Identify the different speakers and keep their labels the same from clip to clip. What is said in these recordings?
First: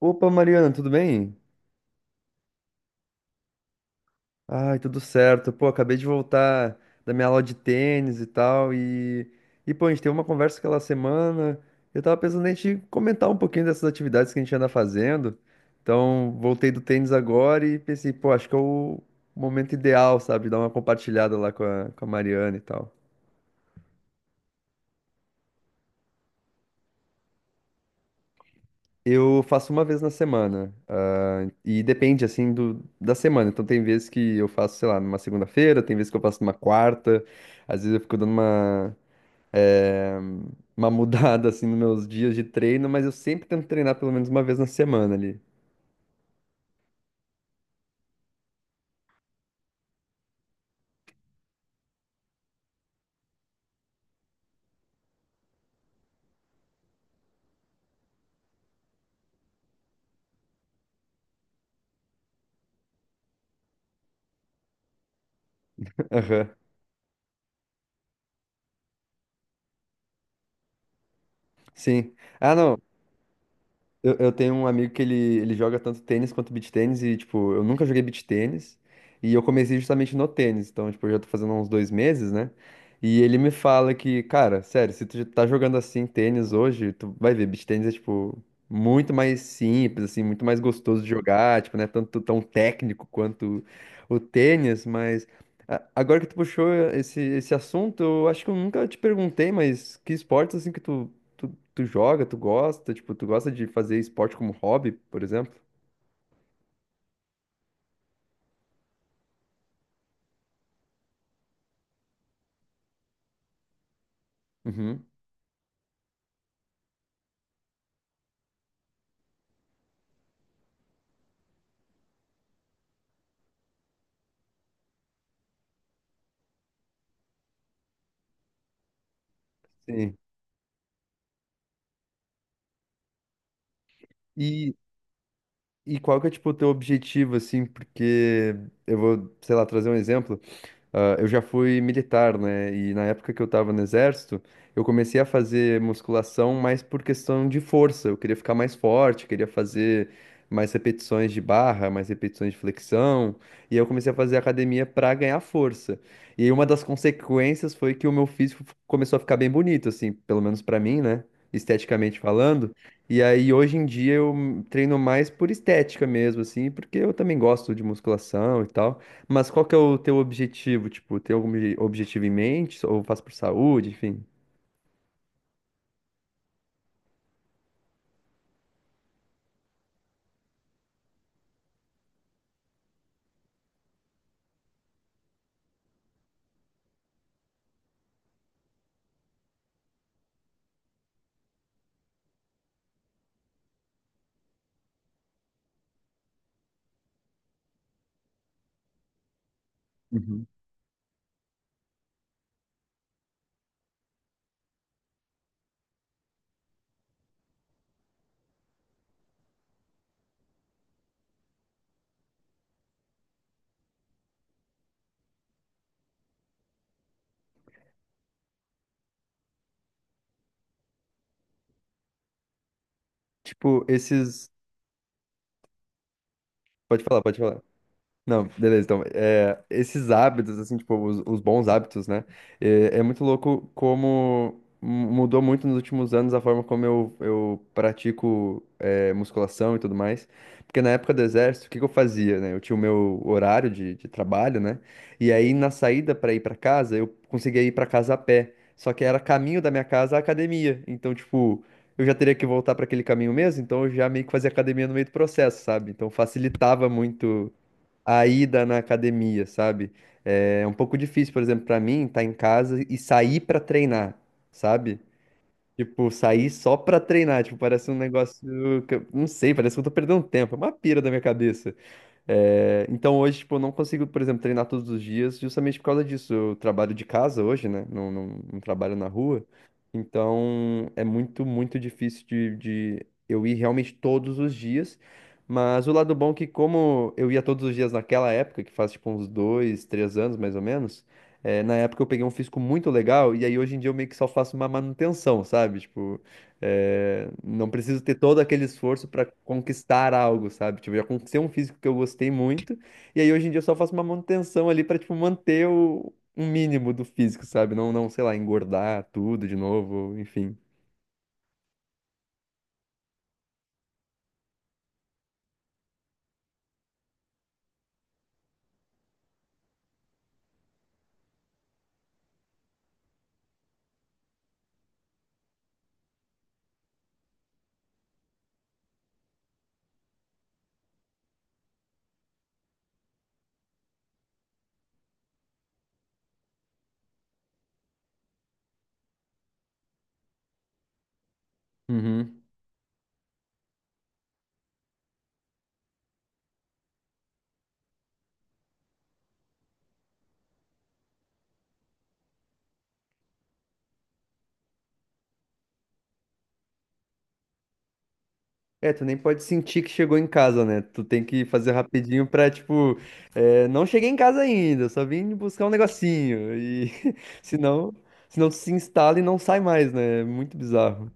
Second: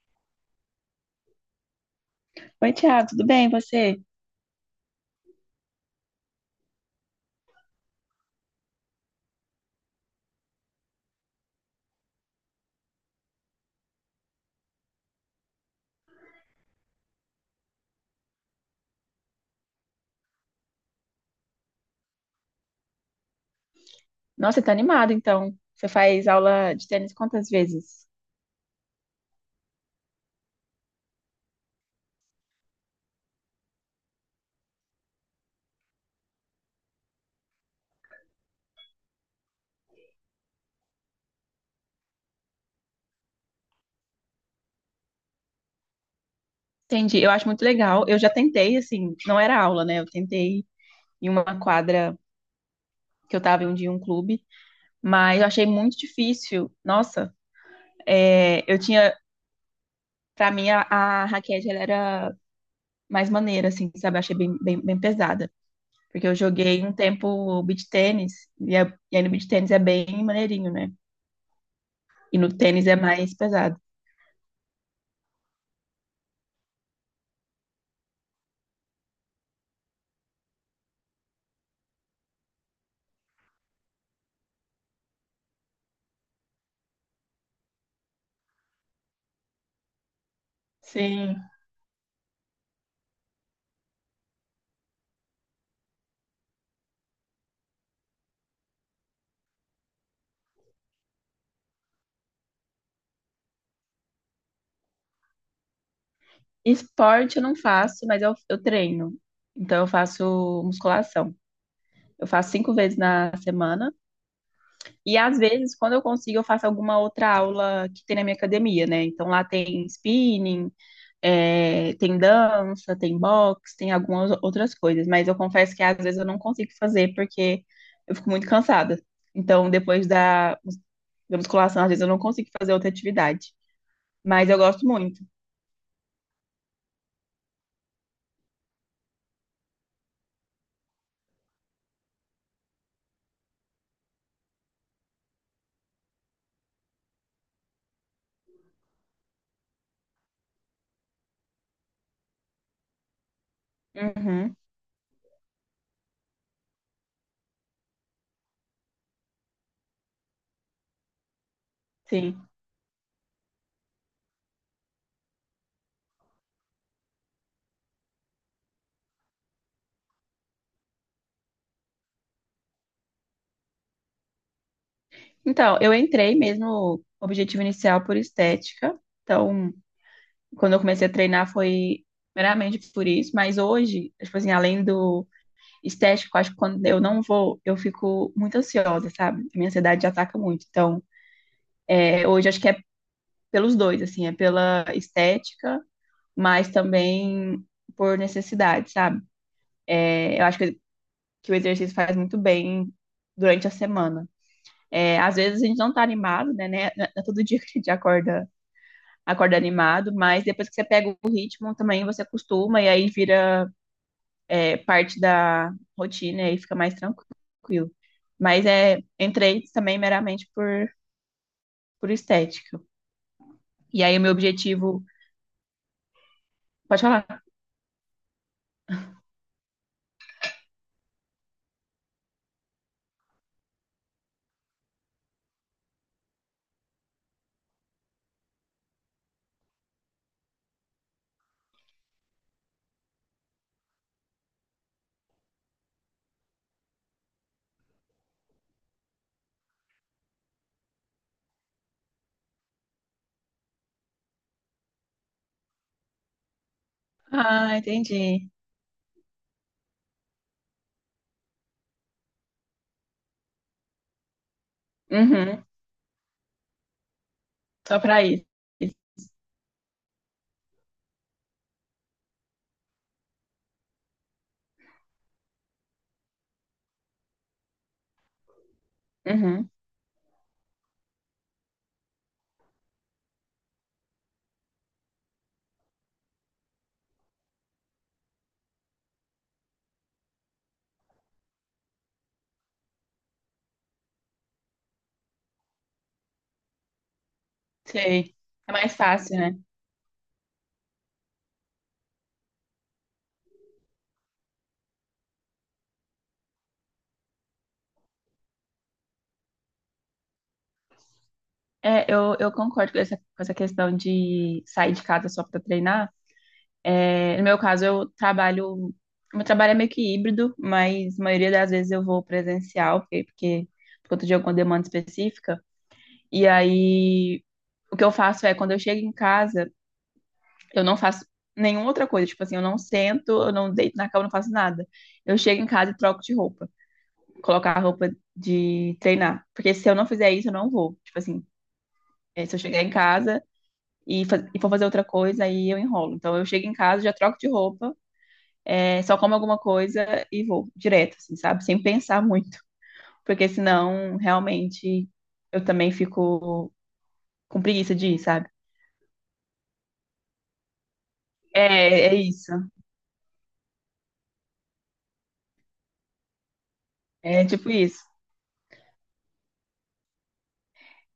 Speaker 1: Opa, Mariana, tudo bem?
Speaker 2: Oi, Thiago, tudo bem? E você?
Speaker 1: Ai, tudo certo. Pô, acabei de voltar da minha aula de tênis e tal. E pô, a gente teve uma conversa aquela semana. Eu tava pensando em te comentar um pouquinho dessas atividades que a gente anda fazendo. Então, voltei do tênis agora e pensei, pô, acho que é o momento ideal, sabe? Dar uma compartilhada lá com a Mariana e tal.
Speaker 2: Nossa, você tá animado, então. Você faz aula de tênis quantas vezes?
Speaker 1: Eu faço uma vez na semana, ah, e depende, assim, da semana. Então, tem vezes que eu faço, sei lá, numa segunda-feira, tem vezes que eu faço numa quarta. Às vezes eu fico dando uma, eh, uma mudada, assim, nos meus dias de treino, mas eu sempre tento treinar pelo menos uma vez na semana ali.
Speaker 2: Entendi, eu acho muito legal. Eu já tentei, assim, não era aula, né? Eu tentei em uma quadra que eu tava em um dia em um clube, mas eu achei muito difícil. Nossa, é, eu tinha, pra mim, a raquete, ela era mais maneira, assim, sabe? Eu achei bem, bem, bem pesada. Porque eu
Speaker 1: Aham.
Speaker 2: joguei um tempo beach tênis, e aí no beach tênis é bem maneirinho, né?
Speaker 1: Sim.
Speaker 2: E no
Speaker 1: Ah, não,
Speaker 2: tênis é mais pesado.
Speaker 1: eu tenho um amigo que ele joga tanto tênis quanto beach tênis e, tipo, eu nunca joguei beach tênis e eu comecei justamente no tênis, então, tipo, eu já tô fazendo há uns 2 meses, né? E ele me fala que, cara, sério, se tu já tá jogando assim tênis hoje, tu vai ver, beach tênis é, tipo, muito mais simples, assim, muito mais gostoso de
Speaker 2: Sim.
Speaker 1: jogar, tipo, né? Tanto tão técnico quanto o tênis, mas agora que tu puxou esse assunto, eu acho que eu nunca te perguntei, mas que esportes, assim, que tu. Tu joga, tu gosta, tipo, tu gosta de fazer esporte como hobby, por exemplo?
Speaker 2: Esporte eu não faço, mas eu treino. Então eu faço musculação. Eu faço 5 vezes na semana.
Speaker 1: Uhum.
Speaker 2: E às vezes, quando eu consigo, eu faço alguma outra aula que tem na minha academia, né? Então lá tem spinning, é, tem dança, tem boxe, tem algumas outras coisas, mas eu confesso que às vezes eu não consigo fazer porque eu fico muito cansada. Então, depois
Speaker 1: Sim.
Speaker 2: da musculação, às vezes eu não consigo fazer outra atividade, mas eu
Speaker 1: E,
Speaker 2: gosto muito.
Speaker 1: e qual que é, tipo, o teu objetivo, assim, porque eu vou, sei lá, trazer um exemplo. Ah, eu já fui militar, né? E na época que eu tava no exército, eu comecei a fazer musculação mais por questão de força. Eu queria ficar mais forte, queria fazer mais repetições de barra, mais repetições de flexão. E aí eu comecei a fazer
Speaker 2: Uhum,
Speaker 1: academia pra ganhar força. E aí uma das consequências foi que o meu físico começou a ficar bem bonito, assim, pelo menos pra mim, né? Esteticamente
Speaker 2: sim.
Speaker 1: falando. E aí hoje em dia eu treino mais por estética mesmo, assim, porque eu também gosto de musculação e tal. Mas qual que é o teu objetivo? Tipo, tem algum objetivo em mente? Ou faz por saúde, enfim?
Speaker 2: Então, eu entrei mesmo, objetivo inicial por estética. Então, quando eu comecei a treinar foi meramente por isso, mas hoje, tipo assim, além do estético, acho que quando eu não vou, eu fico muito ansiosa, sabe? Minha ansiedade ataca muito. Então, é, hoje acho que é pelos dois, assim, é pela estética, mas também por necessidade, sabe? É, eu
Speaker 1: Uhum.
Speaker 2: acho que o exercício faz muito bem durante a semana. É, às vezes a gente não tá animado, né? Não é todo dia que a gente acorda animado, mas depois que você pega o ritmo também, você acostuma e aí vira, é, parte da rotina e fica mais tranquilo. Mas é, entrei também meramente por estética.
Speaker 1: Tipo,
Speaker 2: E aí o meu
Speaker 1: esses.
Speaker 2: objetivo. Pode
Speaker 1: Pode falar, pode
Speaker 2: falar?
Speaker 1: falar. Não, beleza. Então, é, esses hábitos, assim, tipo, os bons hábitos, né? É, é muito louco como mudou muito nos últimos anos a forma como eu pratico é, musculação e tudo mais. Porque na época do exército, o que que eu fazia, né? Eu tinha o meu horário de trabalho, né? E aí, na saída para ir para casa, eu conseguia ir para casa a pé. Só que era caminho da minha casa à academia. Então, tipo, eu já teria que voltar para aquele caminho mesmo, então eu já meio que fazia academia no meio do processo, sabe? Então facilitava muito
Speaker 2: Ah,
Speaker 1: a
Speaker 2: entendi.
Speaker 1: ida na academia, sabe? É um pouco difícil, por exemplo, pra mim, estar em casa e sair pra treinar, sabe?
Speaker 2: Uhum,
Speaker 1: Tipo, sair só pra treinar, tipo, parece um
Speaker 2: só pra isso.
Speaker 1: negócio que eu não sei, parece que eu tô perdendo tempo, é uma pira da minha cabeça. É, então hoje, tipo, eu não consigo, por exemplo, treinar todos os dias justamente por causa disso. Eu trabalho de casa hoje, né? Não, não, não trabalho na rua.
Speaker 2: Uhum,
Speaker 1: Então é muito, muito difícil de eu ir realmente todos os dias. Mas o lado bom é que como eu ia todos os dias naquela época, que faz tipo uns 2, 3 anos mais ou menos, é, na época eu peguei um físico muito legal e aí hoje em dia eu meio que só faço uma manutenção, sabe? Tipo, é, não preciso ter
Speaker 2: sei.
Speaker 1: todo aquele
Speaker 2: É mais
Speaker 1: esforço para
Speaker 2: fácil, né?
Speaker 1: conquistar algo, sabe? Tipo, eu já conquistei um físico que eu gostei muito, e aí hoje em dia eu só faço uma manutenção ali para tipo manter o um mínimo do físico, sabe? Não, não, sei lá, engordar tudo de novo, enfim.
Speaker 2: É, eu concordo com com essa questão de sair de casa só pra treinar. É, no meu caso, eu trabalho. Meu trabalho é meio que híbrido, mas a maioria das vezes eu vou presencial, porque por conta de alguma demanda específica. E aí, o que eu faço é, quando eu chego em casa, eu não faço nenhuma outra coisa. Tipo assim, eu não sento, eu não deito na cama, eu não faço nada. Eu chego em casa e troco de roupa. Colocar a roupa de treinar. Porque se eu não fizer isso, eu não vou. Tipo assim,
Speaker 1: Uhum.
Speaker 2: é, se eu chegar em casa e for fazer outra coisa, aí eu enrolo. Então eu chego em casa, já troco de roupa, é, só como alguma coisa e vou direto, assim, sabe? Sem pensar muito. Porque senão, realmente, eu também fico com preguiça de ir, sabe?
Speaker 1: É, tu nem pode sentir que chegou em casa, né? Tu tem que fazer
Speaker 2: É, é
Speaker 1: rapidinho pra,
Speaker 2: isso.
Speaker 1: tipo, é, não cheguei em casa ainda, só vim buscar um negocinho. E
Speaker 2: É tipo
Speaker 1: senão,
Speaker 2: isso.
Speaker 1: senão tu se instala e não sai mais, né? É muito bizarro.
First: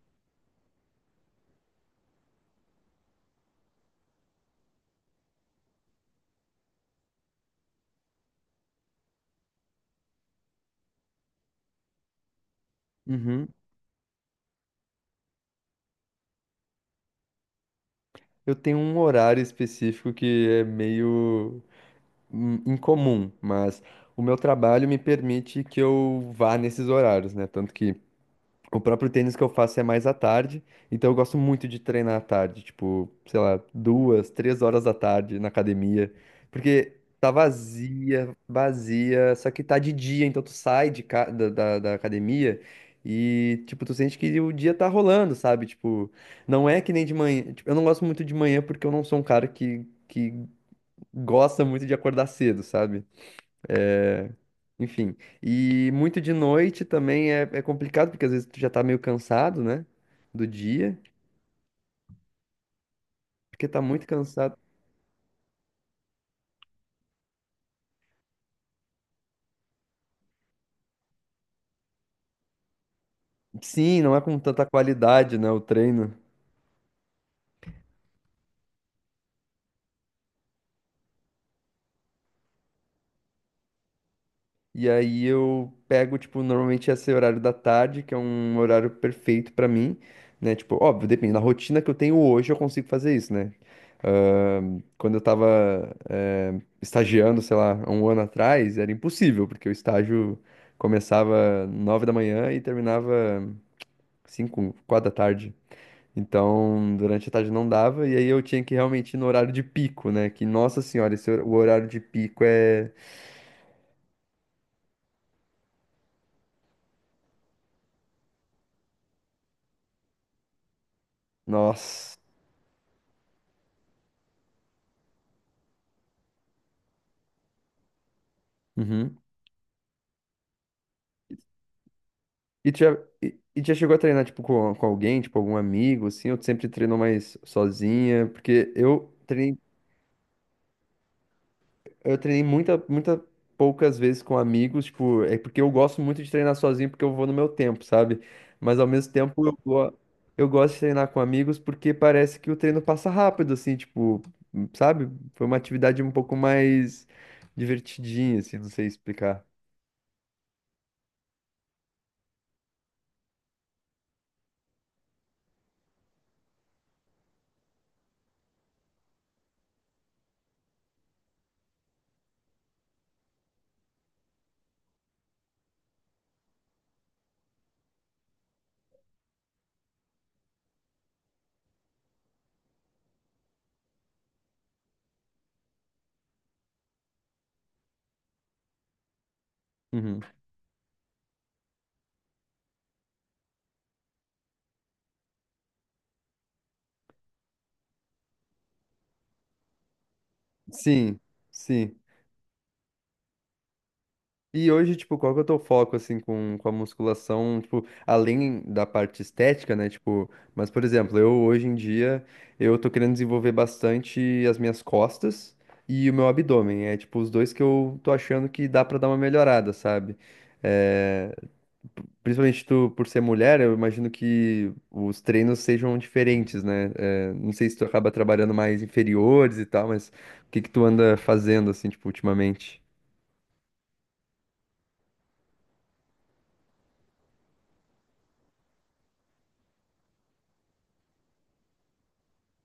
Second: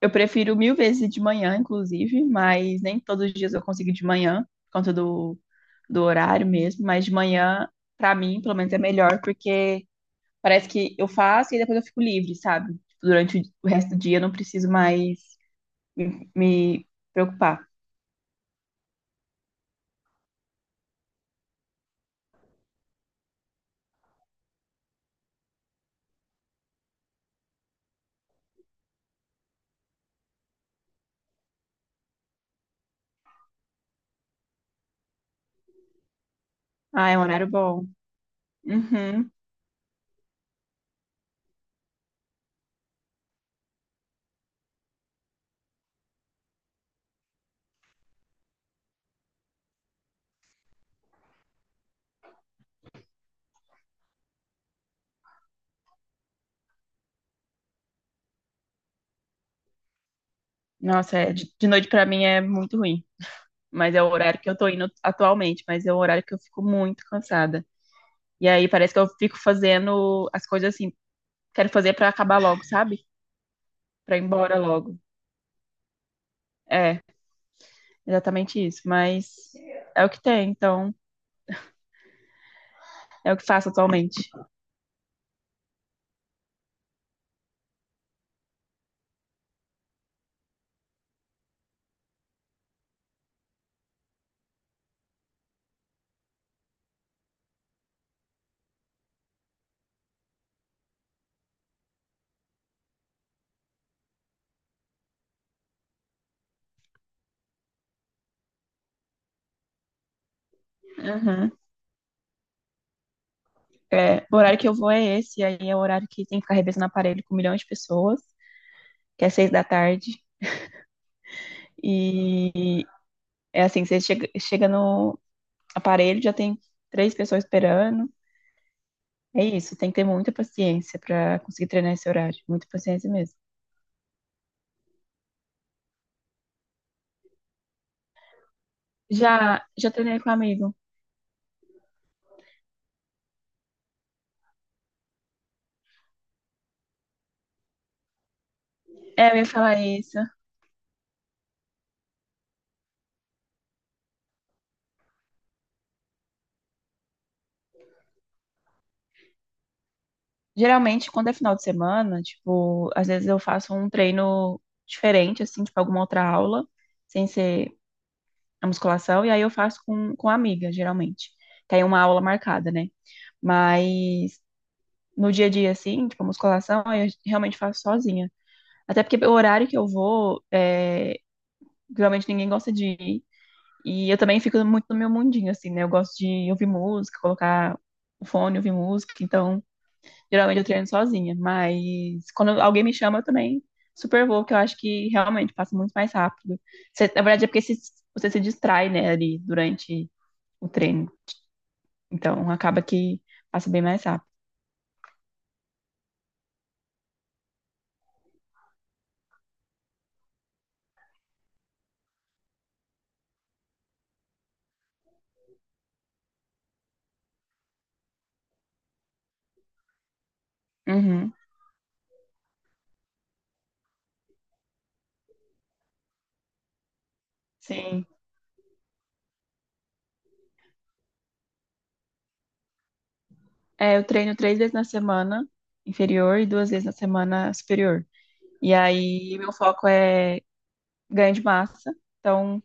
Speaker 2: Eu prefiro mil vezes de manhã, inclusive, mas nem todos os dias eu consigo ir de manhã, por conta do horário mesmo. Mas de manhã, pra mim, pelo menos é melhor, porque parece que eu faço e depois eu fico livre, sabe? Durante o
Speaker 1: Uhum.
Speaker 2: o resto do dia eu não preciso mais me preocupar.
Speaker 1: Eu tenho um horário específico que é meio incomum, mas o meu trabalho me permite que eu vá nesses horários, né? Tanto que o próprio tênis que eu faço é mais à tarde, então eu gosto muito de treinar à tarde, tipo, sei lá, 2, 3 horas da tarde na academia, porque
Speaker 2: Ah, é um
Speaker 1: tá
Speaker 2: horário bom.
Speaker 1: vazia,
Speaker 2: Uhum.
Speaker 1: vazia, só que tá de dia, então tu sai de ca- da, da, da academia e, tipo, tu sente que o dia tá rolando, sabe? Tipo, não é que nem de manhã, tipo, eu não gosto muito de manhã porque eu não sou um cara que gosta muito de acordar cedo, sabe? É, enfim. E muito de noite também é, é complicado, porque às vezes tu já tá meio cansado, né? Do dia,
Speaker 2: Nossa, é, de noite pra mim é muito ruim.
Speaker 1: porque tá
Speaker 2: Mas é
Speaker 1: muito
Speaker 2: o horário que eu
Speaker 1: cansado.
Speaker 2: tô indo atualmente, mas é o horário que eu fico muito cansada. E aí parece que eu fico fazendo as coisas assim quero fazer pra acabar logo, sabe?
Speaker 1: Sim, não
Speaker 2: Pra
Speaker 1: é
Speaker 2: ir
Speaker 1: com
Speaker 2: embora
Speaker 1: tanta
Speaker 2: logo.
Speaker 1: qualidade, né? O treino.
Speaker 2: É, exatamente isso. Mas é o que tem, então é o que faço atualmente.
Speaker 1: E aí eu pego, tipo, normalmente esse horário da tarde, que é um horário perfeito pra mim, né? Tipo, óbvio, depende da rotina que eu tenho hoje, eu consigo fazer isso, né? Quando eu tava, estagiando, sei lá, há um ano atrás, era impossível, porque o estágio começava 9 da manhã e terminava 5, 4 da tarde. Então, durante a tarde não dava, e aí eu tinha que realmente ir no horário de pico, né? Que, nossa senhora,
Speaker 2: Uhum.
Speaker 1: o horário de pico é...
Speaker 2: É, o horário que eu vou é esse, aí é o horário que tem que ficar revezando aparelho com milhões de pessoas, que é 6 da tarde.
Speaker 1: Nossa.
Speaker 2: E é assim, você chega no aparelho, já tem três pessoas esperando.
Speaker 1: Uhum.
Speaker 2: É isso, tem que ter muita paciência pra conseguir treinar esse horário. Muita
Speaker 1: E tu já,
Speaker 2: paciência mesmo.
Speaker 1: e tu já chegou a treinar, tipo, com, alguém, tipo, algum amigo, assim, ou tu sempre treinou mais sozinha? Porque
Speaker 2: Já treinei com um amigo.
Speaker 1: eu treinei muita, muita poucas vezes com amigos, tipo, é porque eu gosto muito de treinar sozinho, porque eu vou no meu tempo, sabe? Mas ao mesmo
Speaker 2: É, eu
Speaker 1: tempo
Speaker 2: ia
Speaker 1: eu,
Speaker 2: falar isso.
Speaker 1: eu gosto de treinar com amigos porque parece que o treino passa rápido, assim, tipo, sabe? Foi uma atividade um pouco mais divertidinha, assim, não sei explicar.
Speaker 2: Geralmente, quando é final de semana, tipo, às vezes eu faço um treino diferente, assim, tipo, alguma outra aula, sem ser a musculação, e aí eu faço com amiga, geralmente. Tem uma aula marcada, né? Mas no dia a dia, assim, tipo, a musculação, aí eu realmente faço sozinha. Até porque o horário que eu vou, é, geralmente ninguém gosta de ir. E eu também fico muito no meu mundinho, assim, né? Eu gosto de ouvir música, colocar o fone, ouvir música, então.
Speaker 1: Uhum.
Speaker 2: Geralmente eu treino sozinha, mas quando alguém me chama, eu também super vou, que eu acho que realmente passa muito mais rápido. Na verdade, é porque você se distrai, né, ali durante o treino.
Speaker 1: Sim, sim.
Speaker 2: Então, acaba que passa bem mais rápido.
Speaker 1: E hoje, tipo, qual que é o teu foco, assim, com, a musculação, tipo, além da parte estética, né, tipo, mas, por exemplo, eu, hoje em dia, eu tô querendo desenvolver bastante as minhas costas e o meu abdômen, é, tipo, os dois que eu tô achando que dá pra dar uma melhorada, sabe?
Speaker 2: Uhum,
Speaker 1: É, principalmente tu, por ser mulher, eu imagino que os treinos sejam diferentes, né? É, não sei se tu
Speaker 2: sim.
Speaker 1: acaba trabalhando mais inferiores e tal, mas o que que tu anda fazendo, assim, tipo, ultimamente?
Speaker 2: É, eu treino 3 vezes na semana inferior e 2 vezes na semana superior. E aí, meu foco é ganho de massa. Então,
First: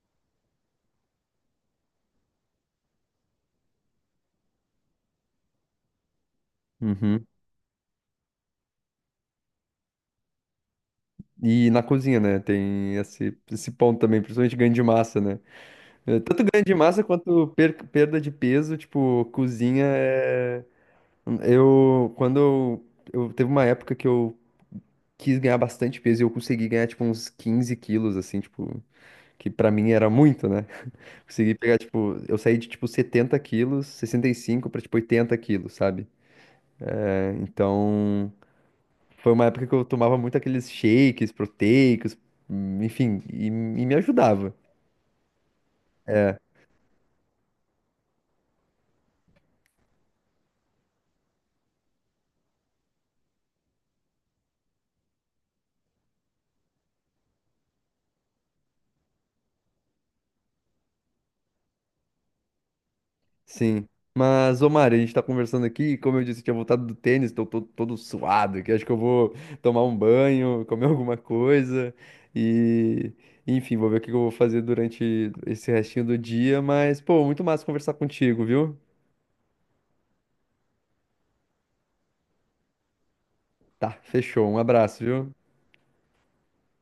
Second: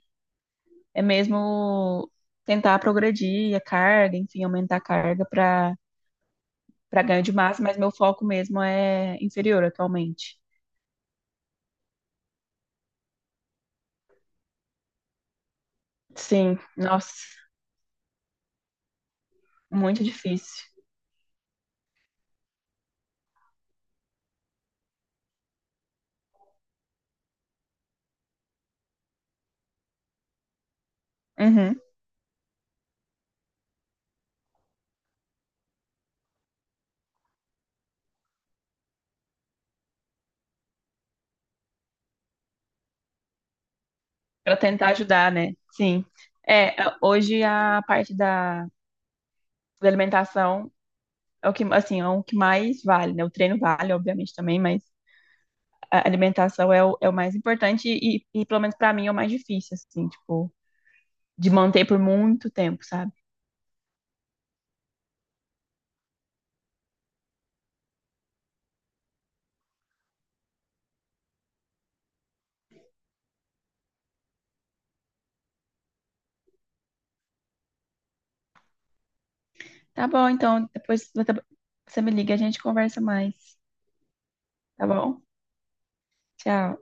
Speaker 2: é mesmo tentar progredir a carga, enfim, aumentar a carga para ganho
Speaker 1: Uhum.
Speaker 2: de massa, mas meu foco mesmo é inferior atualmente.
Speaker 1: E na cozinha, né? Tem esse ponto também, principalmente ganho de massa, né? É, tanto
Speaker 2: Sim,
Speaker 1: ganho de massa
Speaker 2: nossa,
Speaker 1: quanto perda de peso, tipo, cozinha
Speaker 2: muito difícil.
Speaker 1: é. Eu. Quando eu, eu. Teve uma época que eu quis ganhar bastante peso e eu consegui ganhar, tipo, uns 15 quilos, assim, tipo. Que pra mim era muito, né? Consegui pegar,
Speaker 2: Uhum.
Speaker 1: tipo. Eu saí de, tipo, 70 quilos, 65 pra, tipo, 80 quilos, sabe? É, então. Foi uma época que eu tomava muito aqueles shakes proteicos, enfim, e me ajudava.
Speaker 2: Para tentar ajudar, né? Sim. É, hoje a parte da alimentação é o que, assim, é o que mais vale, né? O treino vale, obviamente, também, mas a alimentação é o, mais importante e pelo menos para mim, é o mais difícil, assim, tipo, de manter por muito tempo, sabe?
Speaker 1: Sim. Mas, ô Mari, a gente tá conversando aqui, e como eu disse, eu tinha voltado do tênis, tô todo, todo suado aqui. Acho que eu vou tomar um banho, comer alguma coisa e, enfim, vou ver o que que eu vou fazer durante esse restinho do dia. Mas, pô, muito massa conversar contigo, viu?
Speaker 2: Tá bom, então, depois você me liga, a gente conversa mais,
Speaker 1: Tá, fechou. Um
Speaker 2: tá
Speaker 1: abraço,
Speaker 2: bom?
Speaker 1: viu?
Speaker 2: Tchau.